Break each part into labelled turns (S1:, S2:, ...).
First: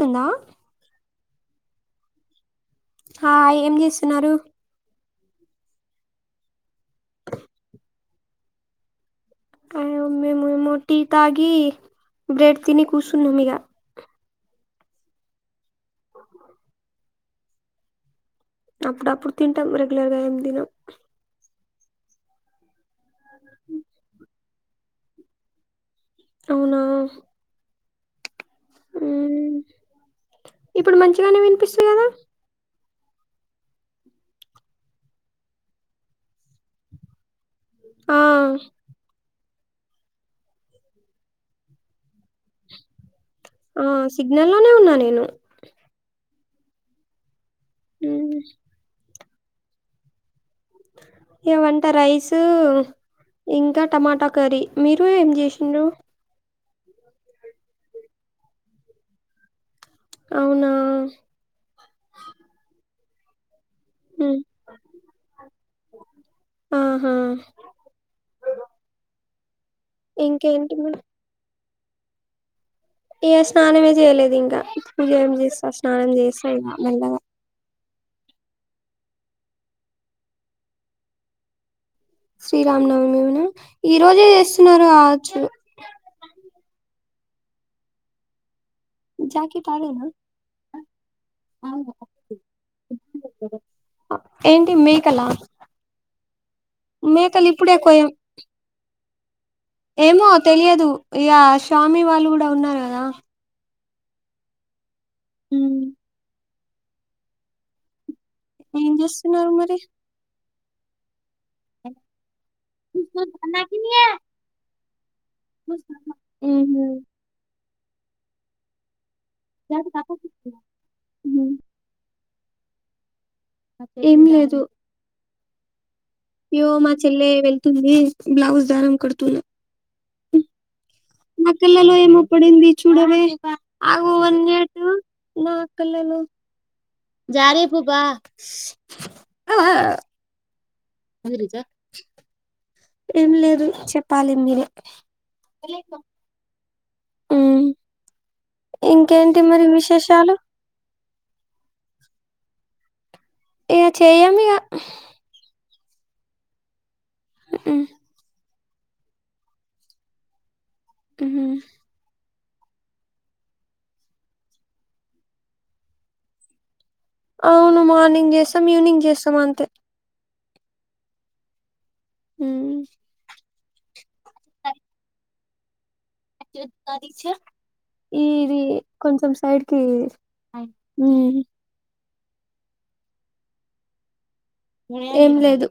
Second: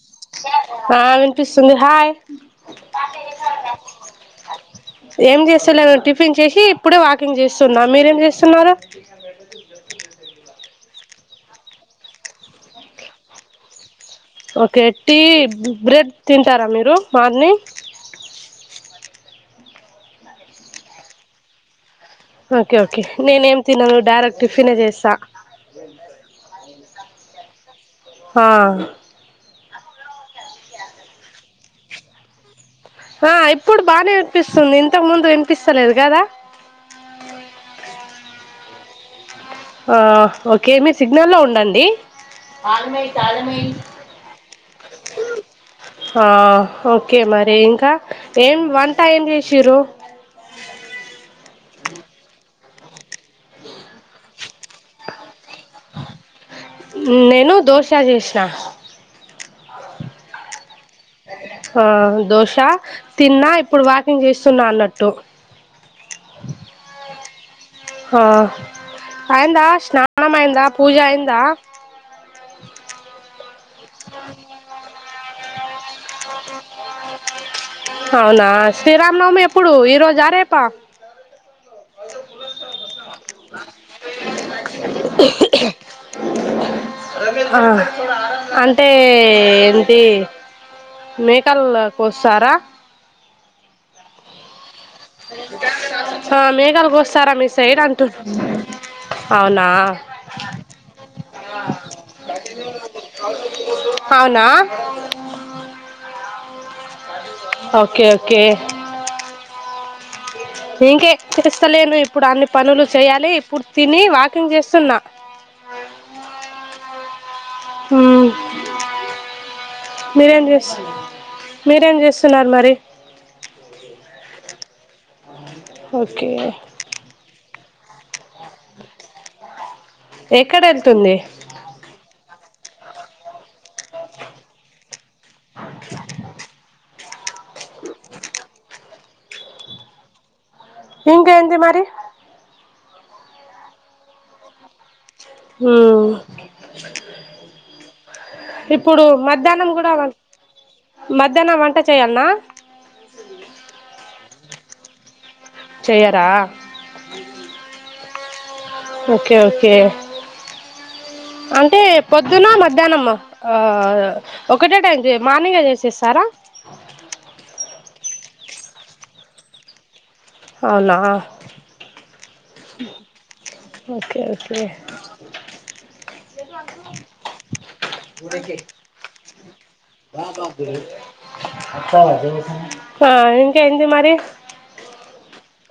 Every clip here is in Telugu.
S1: కుందా
S2: ఆ వినిపిస్తుంది హాయ్
S1: హయ్ ఎమ్ చేస్తున్నారు
S2: ఏం చేస్తలేద్ టిఫిన్ చేసి ఇప్పుడే వాకింగ్ చేస్తున్నా మీరేం చేస్తున్నారు.
S1: అయువ్ మేమెమో టీ తాగి బ్రెడ్ తిని కూసున్నాం ఇగ
S2: ఓకే టీ బ్రెడ్ తింటారా మీరు మార్నింగ్
S1: అప్పుడప్పుడు తింటాం రెగ్యులర్ గా ఎమ్ తినమ్.
S2: ఓకే ఓకే నేనేమ్ తినను డైరెక్ట్ టిఫిన్ చేస్తా
S1: అవునా
S2: హా
S1: మ్మ్ ఇప్పుడు మంచిగానే వినిపిస్తుది కదా
S2: ఆ ఇప్పుడు బానే వినిపిస్తుంది ఇంతకు ముందు వినిపిస్తలేదు గదా.
S1: ఆ
S2: ఆ ఓకే మీ సిగ్నల్ల్లో ఉండండి
S1: ఆ సిగ్నల్ లోనే ఉన్నా నేను
S2: హ ఓకే మరి ఇంకాఎమ్ వంట ఎమ్ చేసిర్రు
S1: వంట రైసు ఇంకా టమాటా కర్రీ మీరు ఎమ్ చేసిండ్రు.
S2: నేను దోశ చేసిన
S1: అవునా
S2: హ దోస తిన్నా ఇప్పుడు వాకింగ్
S1: మ్మ్
S2: చేస్తున్నా అన్నట్టు.
S1: ఆహా
S2: ఆ అయిందా స్నానం అయిందా
S1: ఇంకేంటి
S2: పూజ అయిందా
S1: యే స్నానమే చేయలేదు ఇంకా పూజ ఎమ్ చేస్తా స్నానం చేసే ఇగ మెల్లగా.
S2: అవునా శ్రీరామనవమి ఎప్పుడు ఈ రోజా రేపా
S1: శ్రీరామ నవమినా ఈ రోజే చేస్తున్నారు కావొచ్చు.
S2: ఆ అన్
S1: జాకిట్ అడేనా
S2: మేకల్ కొస్తారా
S1: యేన్ మేకలా
S2: ఆ మేకలు కోస్తారా మీ
S1: మేకలు ఇప్పుడే
S2: సైడ్
S1: కొయం
S2: అంటున్నా అవునా
S1: ఏమో తెలియదు ఇగా శ్యామి వాళ్ళు కూడా ఉన్నారు కదా
S2: అవునా
S1: మ్మ్
S2: ఓకే ఓ
S1: ఏం చేస్తున్నరు మరి?
S2: ఇంకే చేస్తలేను ఇప్పుడు అన్ని పనులు చెయాలి, ఇప్పుడు తిని వాకింగ్ చేస్తున్న. మ్మ్ మీరేం చేస్ మీరేం చేస్ తున్నర్ మరీ
S1: ఏం లేదు.
S2: అవు
S1: యో మా చెల్లె వెళ్తుంది. బ్లౌజు దారం కడుతున్న.
S2: ఎక్కడ వెళ్తుంది
S1: మ కళ్ళలో ఏమో పడింది చూడవే ఆగు వన్ మినెటు నా కళ్ళలో జారేపుబా అబా
S2: ఇంక ఎంది మరి?
S1: ఏం లేదు చెప్పాలి మీరే.
S2: హ్మ్ఁ
S1: మీరే
S2: ఇప్పుడు
S1: ఇంకేంటి మరి
S2: మధ్యాహ్నం కూడ వం
S1: విశేషాలు
S2: మధ్యాహ్నం వంట చేయాల్నా?
S1: ఇగ చేయ్యమిగా
S2: చేయ్యరా!
S1: మ్ హ్
S2: ఓకే ఓకే
S1: ఉహుం.
S2: అంటే పొ ద్దున మధ్యాహ్నం ఆ ఒకటే టైం చే మార్నింగే చేసేస్తారా?
S1: అవును మార్నింగ్ చేస్తం, ఈవినింగ్ చేస్తం అంతే.
S2: అవునా
S1: మ్
S2: ఓకే ఓకే
S1: గ చె ఈ దీ కొంచెం సైడ్కి మ్మ్
S2: ఆఁ ఇంకేంది మరి?
S1: ఏం లేదు.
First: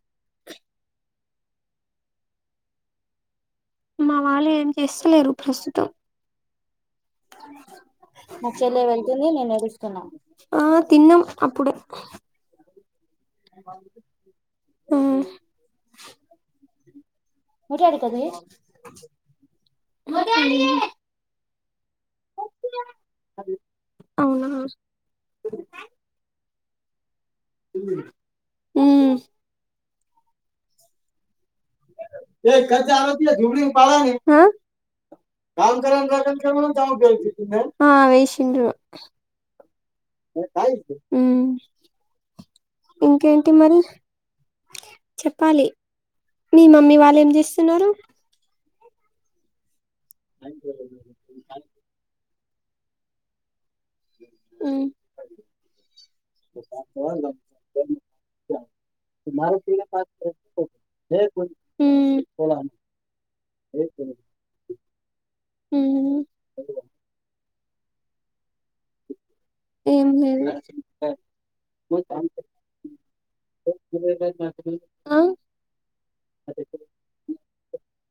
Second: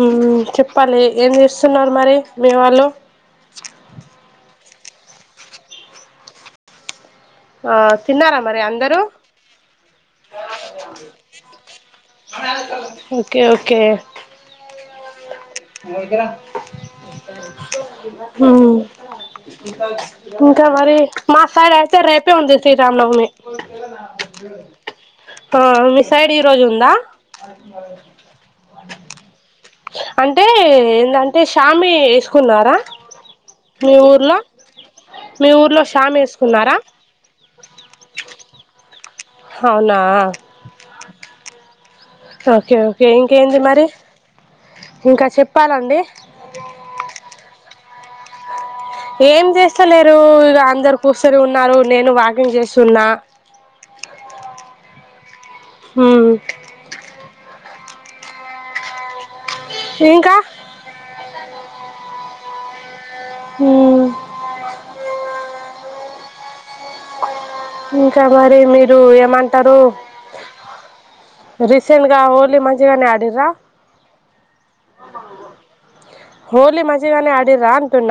S2: మ్మ్ చెప్పాలి ఏం చేస్తున్నరు మరి మీ వాళ్ళు?
S1: మా వాళ్ళు ఏం చేస్తలేరు ప్రస్తుతం.
S2: ఆ తిన్నారా మరి అందరూ
S1: ఆ తిన్నం అప్పుడే
S2: ఓకే ఓకే
S1: మ్
S2: వతరా మ్మ్ ఇంకా మరి మాసైడై తే రేపే ఉంది శ్రీరామ్ నవమి
S1: అవునా
S2: ఆఁ మీ సైడ్ ఈ రోజు ఉందా!
S1: ఉమ్,
S2: అంటే ఏందం టే ష్యామి ఏసుకున్నారా మీ ఊర్లో? మీ ఊర్లో షామి వేసుకున్నారా
S1: ఆఁ వేసిండ్రు.
S2: అవునా
S1: మ్
S2: ఓకే ఓకే ఇంకేంది మరి ఇంకా
S1: చెప్పాలి
S2: చెప్పాలండి
S1: మీ మమ్మీ వాళ్ళు ఏం చేస్తున్నరు?
S2: ఏం చేస్తలేరు ఇగ అందరు కూసొని ఉన్నారు, నేను వాకింగ్ చేస్తున్నా.
S1: మ్
S2: ఉమ్ ఇంకా
S1: మ్మ్
S2: ఉమ్
S1: హ్మ్
S2: ఇంకా మరి మీరు ఏమం
S1: ఏం లేదు
S2: రీసెంట్ గా హోలీ మంచిగానే ఆడిరా
S1: ఆ
S2: హోలీ మంచి గానె ఆడిర్రా అంటున్న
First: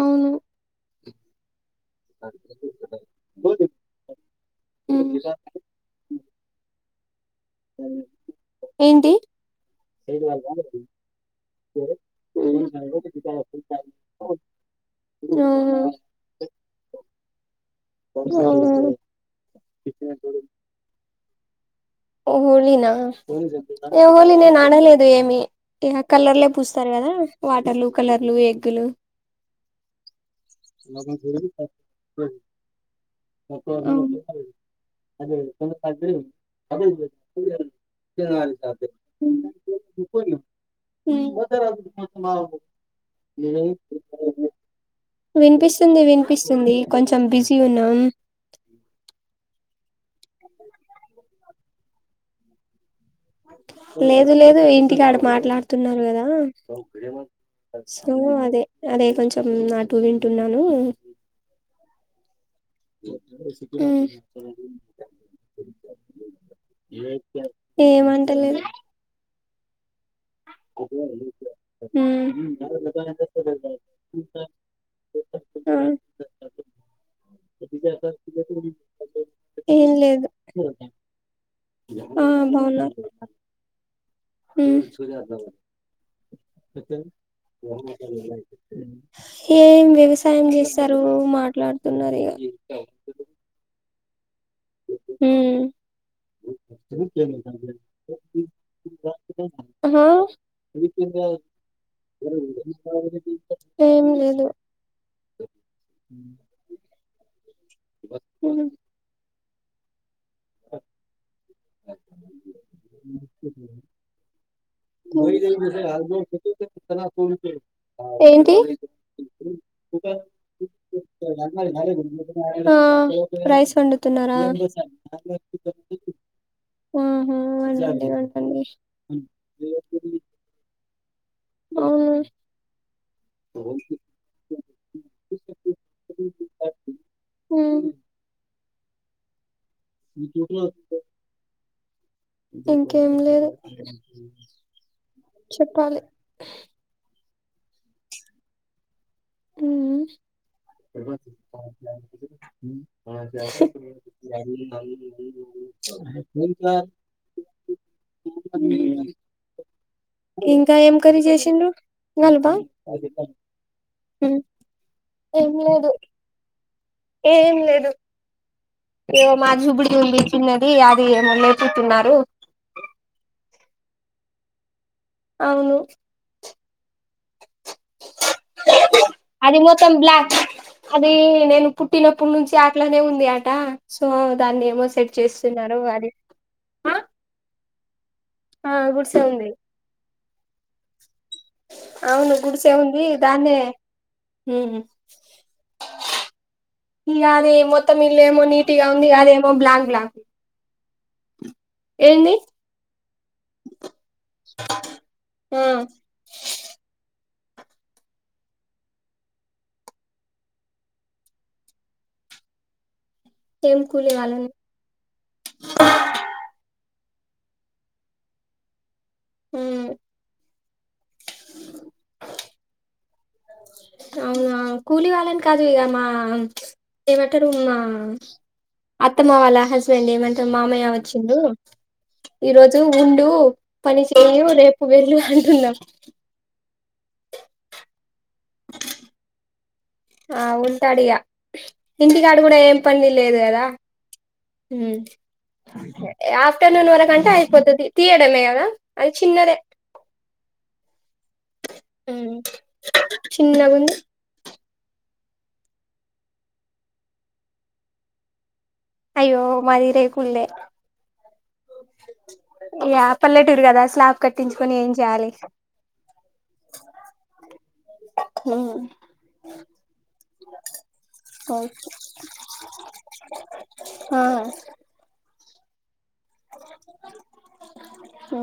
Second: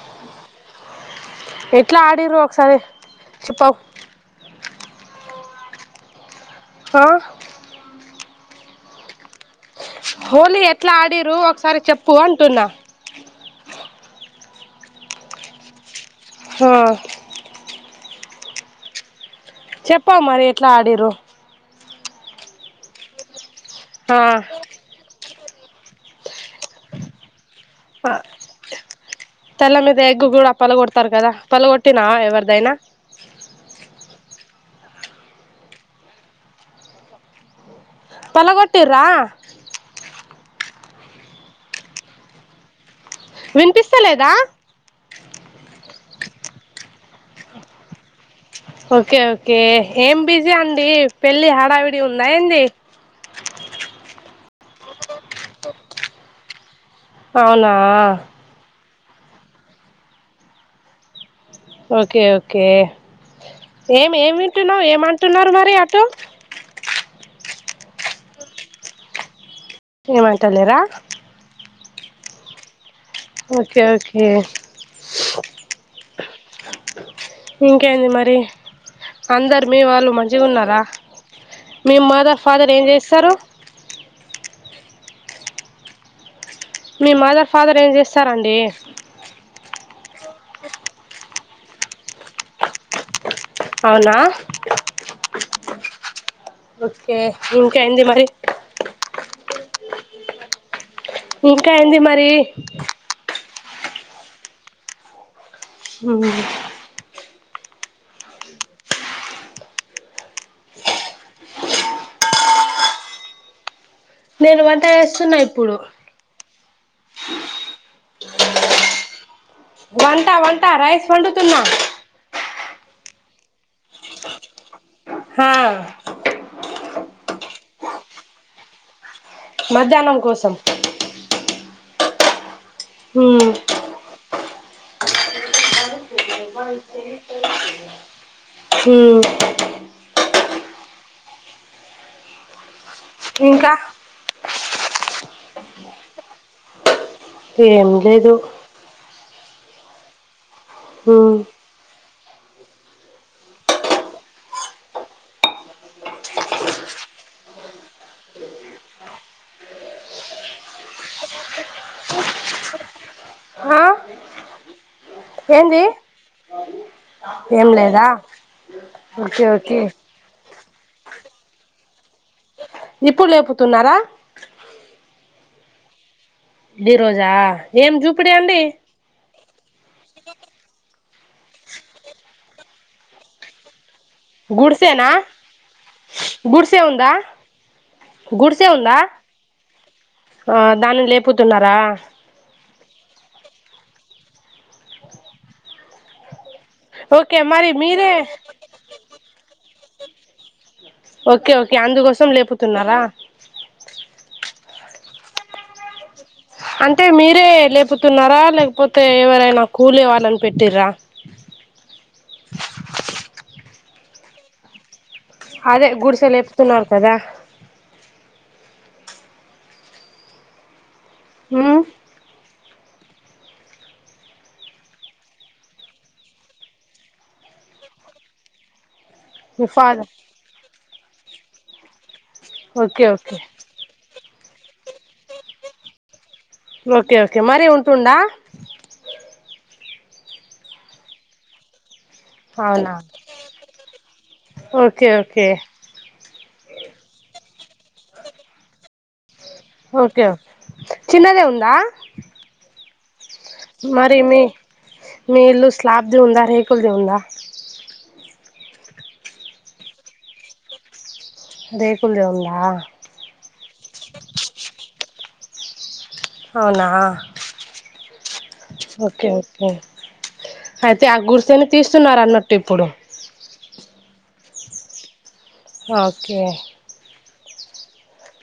S1: అవును
S2: ఎట్లా ఆడిరు ఒకసారి చెప్పవు
S1: ఉమ్.
S2: హా
S1: ఏంటి
S2: హోలీ ఎట్లా ఆడిరు
S1: ఆ
S2: హా
S1: అ [unintelligible]
S2: చెప్ప మరి ఎట్లా ఆడిర్రో
S1: హోళినా
S2: ఆ
S1: హోళీనేనాడలేదు ఏమి ఇహ కలర్లే పూస్తారు కదా వాటర్లు కలర్లు ఎగ్గులు
S2: తెల్ల మీద ఎగ్ కూడా పలగొడతారు కదా పలగొట్టినా ఎవరిదైనా
S1: అమ్
S2: పలగొట్టిర్రా
S1: మ్మ్ హ్మ్
S2: వినిపిస్తలేదా
S1: వినిపిస్తుంది వినిపిస్తుంది కొంచెం బిజీ ఉన్నాం
S2: ఓకే ఓకే ఏం బిజీ అండి పెళ్లి హడావిడిగా ఉందా ఏంది
S1: లేదు లేదు ఇంటికాడ మాట్లాడుతున్నారు కదా
S2: అవునా
S1: సో అదే అదే కొంచెం అటు వింటున్నాను
S2: ఓకే ఒ కే
S1: ఉమ్
S2: ఏం ఏం వింటున్నావు ఏమంటున్నారు మరి అటు
S1: ఏమంటలేదు
S2: ఏమంటలేరా
S1: మ్మ్ హ్మ్
S2: ఓకే ఓకే
S1: ఆ
S2: ఇంకేంది మరి అందరు మీ
S1: ఏం
S2: వాళ్ళు
S1: లేదు
S2: మంచిగున్నారా మీ
S1: ఆ
S2: మదర్ ఫాదర్ ఏం చేస్తారు
S1: హ్మ్
S2: మీ మదర్ ఫాదర్ ఏం చేస్తారండి
S1: ఏం వ్యవసాయం చేస్తారు మాట్లాడుతున్నారు ఇగ
S2: అవునా
S1: ఉమ్
S2: ఓకే ఇంకేంది మరి
S1: హా
S2: ఇంకా ఏంది మరి
S1: ఏం లేదు
S2: హ్మ్
S1: హ్మ్
S2: నేను వంట చేస్తున్నా ఇప్పుడు
S1: [unintelligible] ఏంటి
S2: వంట వంట రైస్ వండుతున్నా
S1: ఆ రైస్ వండుతున్నారా
S2: హా
S1: ఆహా వండండి వండండి
S2: మధ్యాహ్నం కోసం
S1: ఆ
S2: ఉమ్
S1: ఉమ్
S2: హ
S1: ఇంకేం లేదు
S2: ఇంకా
S1: చెప్పాలి
S2: ఏం లేదు
S1: ఉమ్
S2: ఉమ్
S1: ఫ ఇంకా ఏం కర్రీ చేసిండ్రు ఇంకా
S2: ఆ ఏంది
S1: ఎదు
S2: ఏం లేదా ఓకే
S1: మా జు [unintelligible]
S2: ఓకే
S1: బుడి ఉంది చిిన్నది అది ఏమ లేకుంటున్నారు
S2: ఇప్పుడు లేపుతున్నారా
S1: అవును
S2: ఈ రోజా ఏం చూపిడి అండి
S1: అది మొత్తం బ్లాక్ అది నేను పుట్టినప్పుడు నుంచి అట్లనే ఉంది ఆట సో దాన్ని ఏమో
S2: గుడిసేనా
S1: సెట్ చేస్తున్నారు వారి
S2: గుడిసే
S1: ఆ
S2: ఉందా గుడిసే
S1: ఆ
S2: ఉందా
S1: గుడిసె ఉంది
S2: ఆ దానిని లేపుతున్నారా
S1: చెయ్ దాని
S2: ఓకే
S1: ఇయ్యాలి ఏమో
S2: మరి
S1: మొత్తం
S2: మీరే
S1: ఇల్లు ఏమో నీట్గా ఉంది అదేమో బ్లాక్ బ్లాక్
S2: ఓకే ఓకే అందుకోసం
S1: ఏంది
S2: లేపుతున్నారా
S1: ఉ
S2: అంటే మీరే లేపోతున్నారా లేకపోతే ఎవరైనా కూలీ వాళ్ళని పెట్టిరా
S1: ఏం కూలీ వాళ్ళనే
S2: అదే గుడిసె లేపుతున్నారు కదా
S1: ఉ
S2: ఉ
S1: అవునా కూలీ వాళ్ళని కాదు ఇగా మా ఏమంటారు మా అత్తమ్మ వాళ్ళ
S2: మీ
S1: హస్బెండ్
S2: ఫాదర్
S1: ఏమంటరు మామయ్య వచ్చిండు ఈ రోజు
S2: ఓకే
S1: ఉండు
S2: ఓకే
S1: పని చేయు రేపు వెళ్ళు అంటున్నాం
S2: ఓకే ఓకే మరి ఉంటుండా
S1: ఆ ఉంటాడు ఇగా ఇంటికాడు కూడా ఏం
S2: అవునా
S1: పని లేదు కదా ఉ
S2: ఓకే ఓకే
S1: అంతే ఆఫ్టర్నూన్ వరకుంటే అయిపోతది తీయడమే కదా అది చిన్నదే
S2: ఓకే ఓకే చిన్నదే ఉందా
S1: చిన్నగుంది
S2: మరి మీ మీ ఇల్లు స్లాబ్ది ఉందా రేకులది ఉందా
S1: అయ్యో మాదిరేకుల్దే
S2: రేకులుది ఉందా
S1: రు కదా స్లాబ్ కట్టించుకొని ఏం చేయాలి
S2: అవునా ఓకే ఓకే అయితే ఆ గుడిసెని తీస్తున్నారు అన్నట్టు ఇప్పుడు
S1: ఆ
S2: ఓకే
S1: ఉ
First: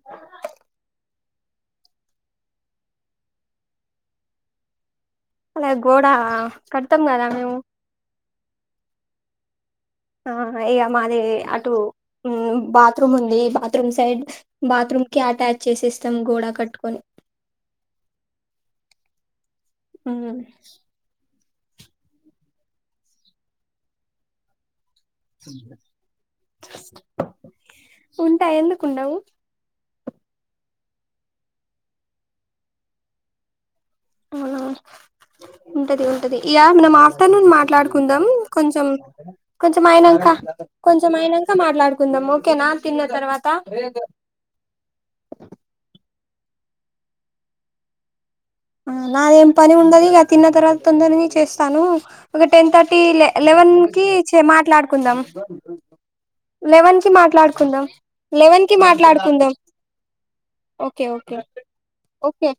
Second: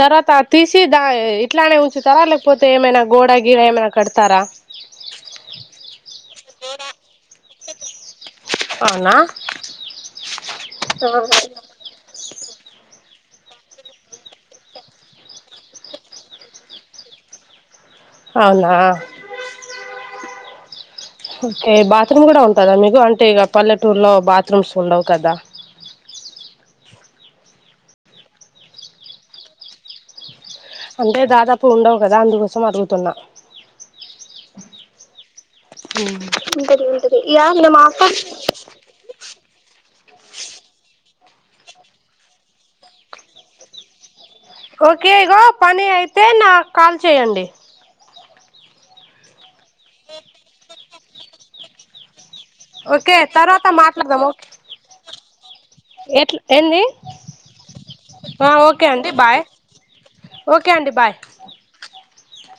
S2: తర్వాత అది తీసి దాయి ఇట్లనే ఉంచుతారా లేకపోతే ఏమైనా గోడ గీర ఏమైనా కడతారా
S1: గోడ కట్టం కదా మేము
S2: అవునా
S1: ఆ ఇగ మాది అటు ఉ బాత్రూమ్ ఉంది బాత్రూమ్ సైడ్ బాత్రూమ్ కి అటాచ్ చేసి ఇస్తాం గోడ కట్టుకొని
S2: అవునా
S1: ఉ
S2: ఓకే బాత్రూమ్ కూడా ఉంటదా మీకు అంటే ఇగ పల్లెటూర్లో బాత్రూమ్స్ ఉండవు కదా
S1: ఉంటాయి ఎందుకుండవు
S2: అంటే దాదాపు ఉండవు కదా అందుకోసం అడుగుతున్నా
S1: అవునా ఉంటది ఉంటది ఇగా మనం
S2: ఉంటది ఇగ
S1: ఆఫ్టర్నూన్
S2: మేము ఆఫర్
S1: మాట్లాడుకుందాం కొంచం కొంచెం అయినాంక కొంచెం అయినాంక మాట్లాడుకుందాం ఓకేనా తిన్న తర్వాత
S2: ఓకే ఇగో పని అయితే నాకు కాల్ చేయండి
S1: నాదేం పని ఉన్నది ఇగ తిన్న తర్వాత తొందరగానే చేస్తాను ఒక టెన్ థర్టీ
S2: ఓకే తర్వాత
S1: లెవెన్ కి
S2: మాట్లాడదాం
S1: చెయ్
S2: ఓకే
S1: మాట్లాడుకుందాం
S2: ఎట్లా ఏంది
S1: లెవెన్ కి మాట్లాడుకుందాం లెవెన్ కి
S2: ఓకే అండి బాయ్
S1: మాట్లాడుకుందాం
S2: ఓకే అండి బాయ్
S1: ఓకే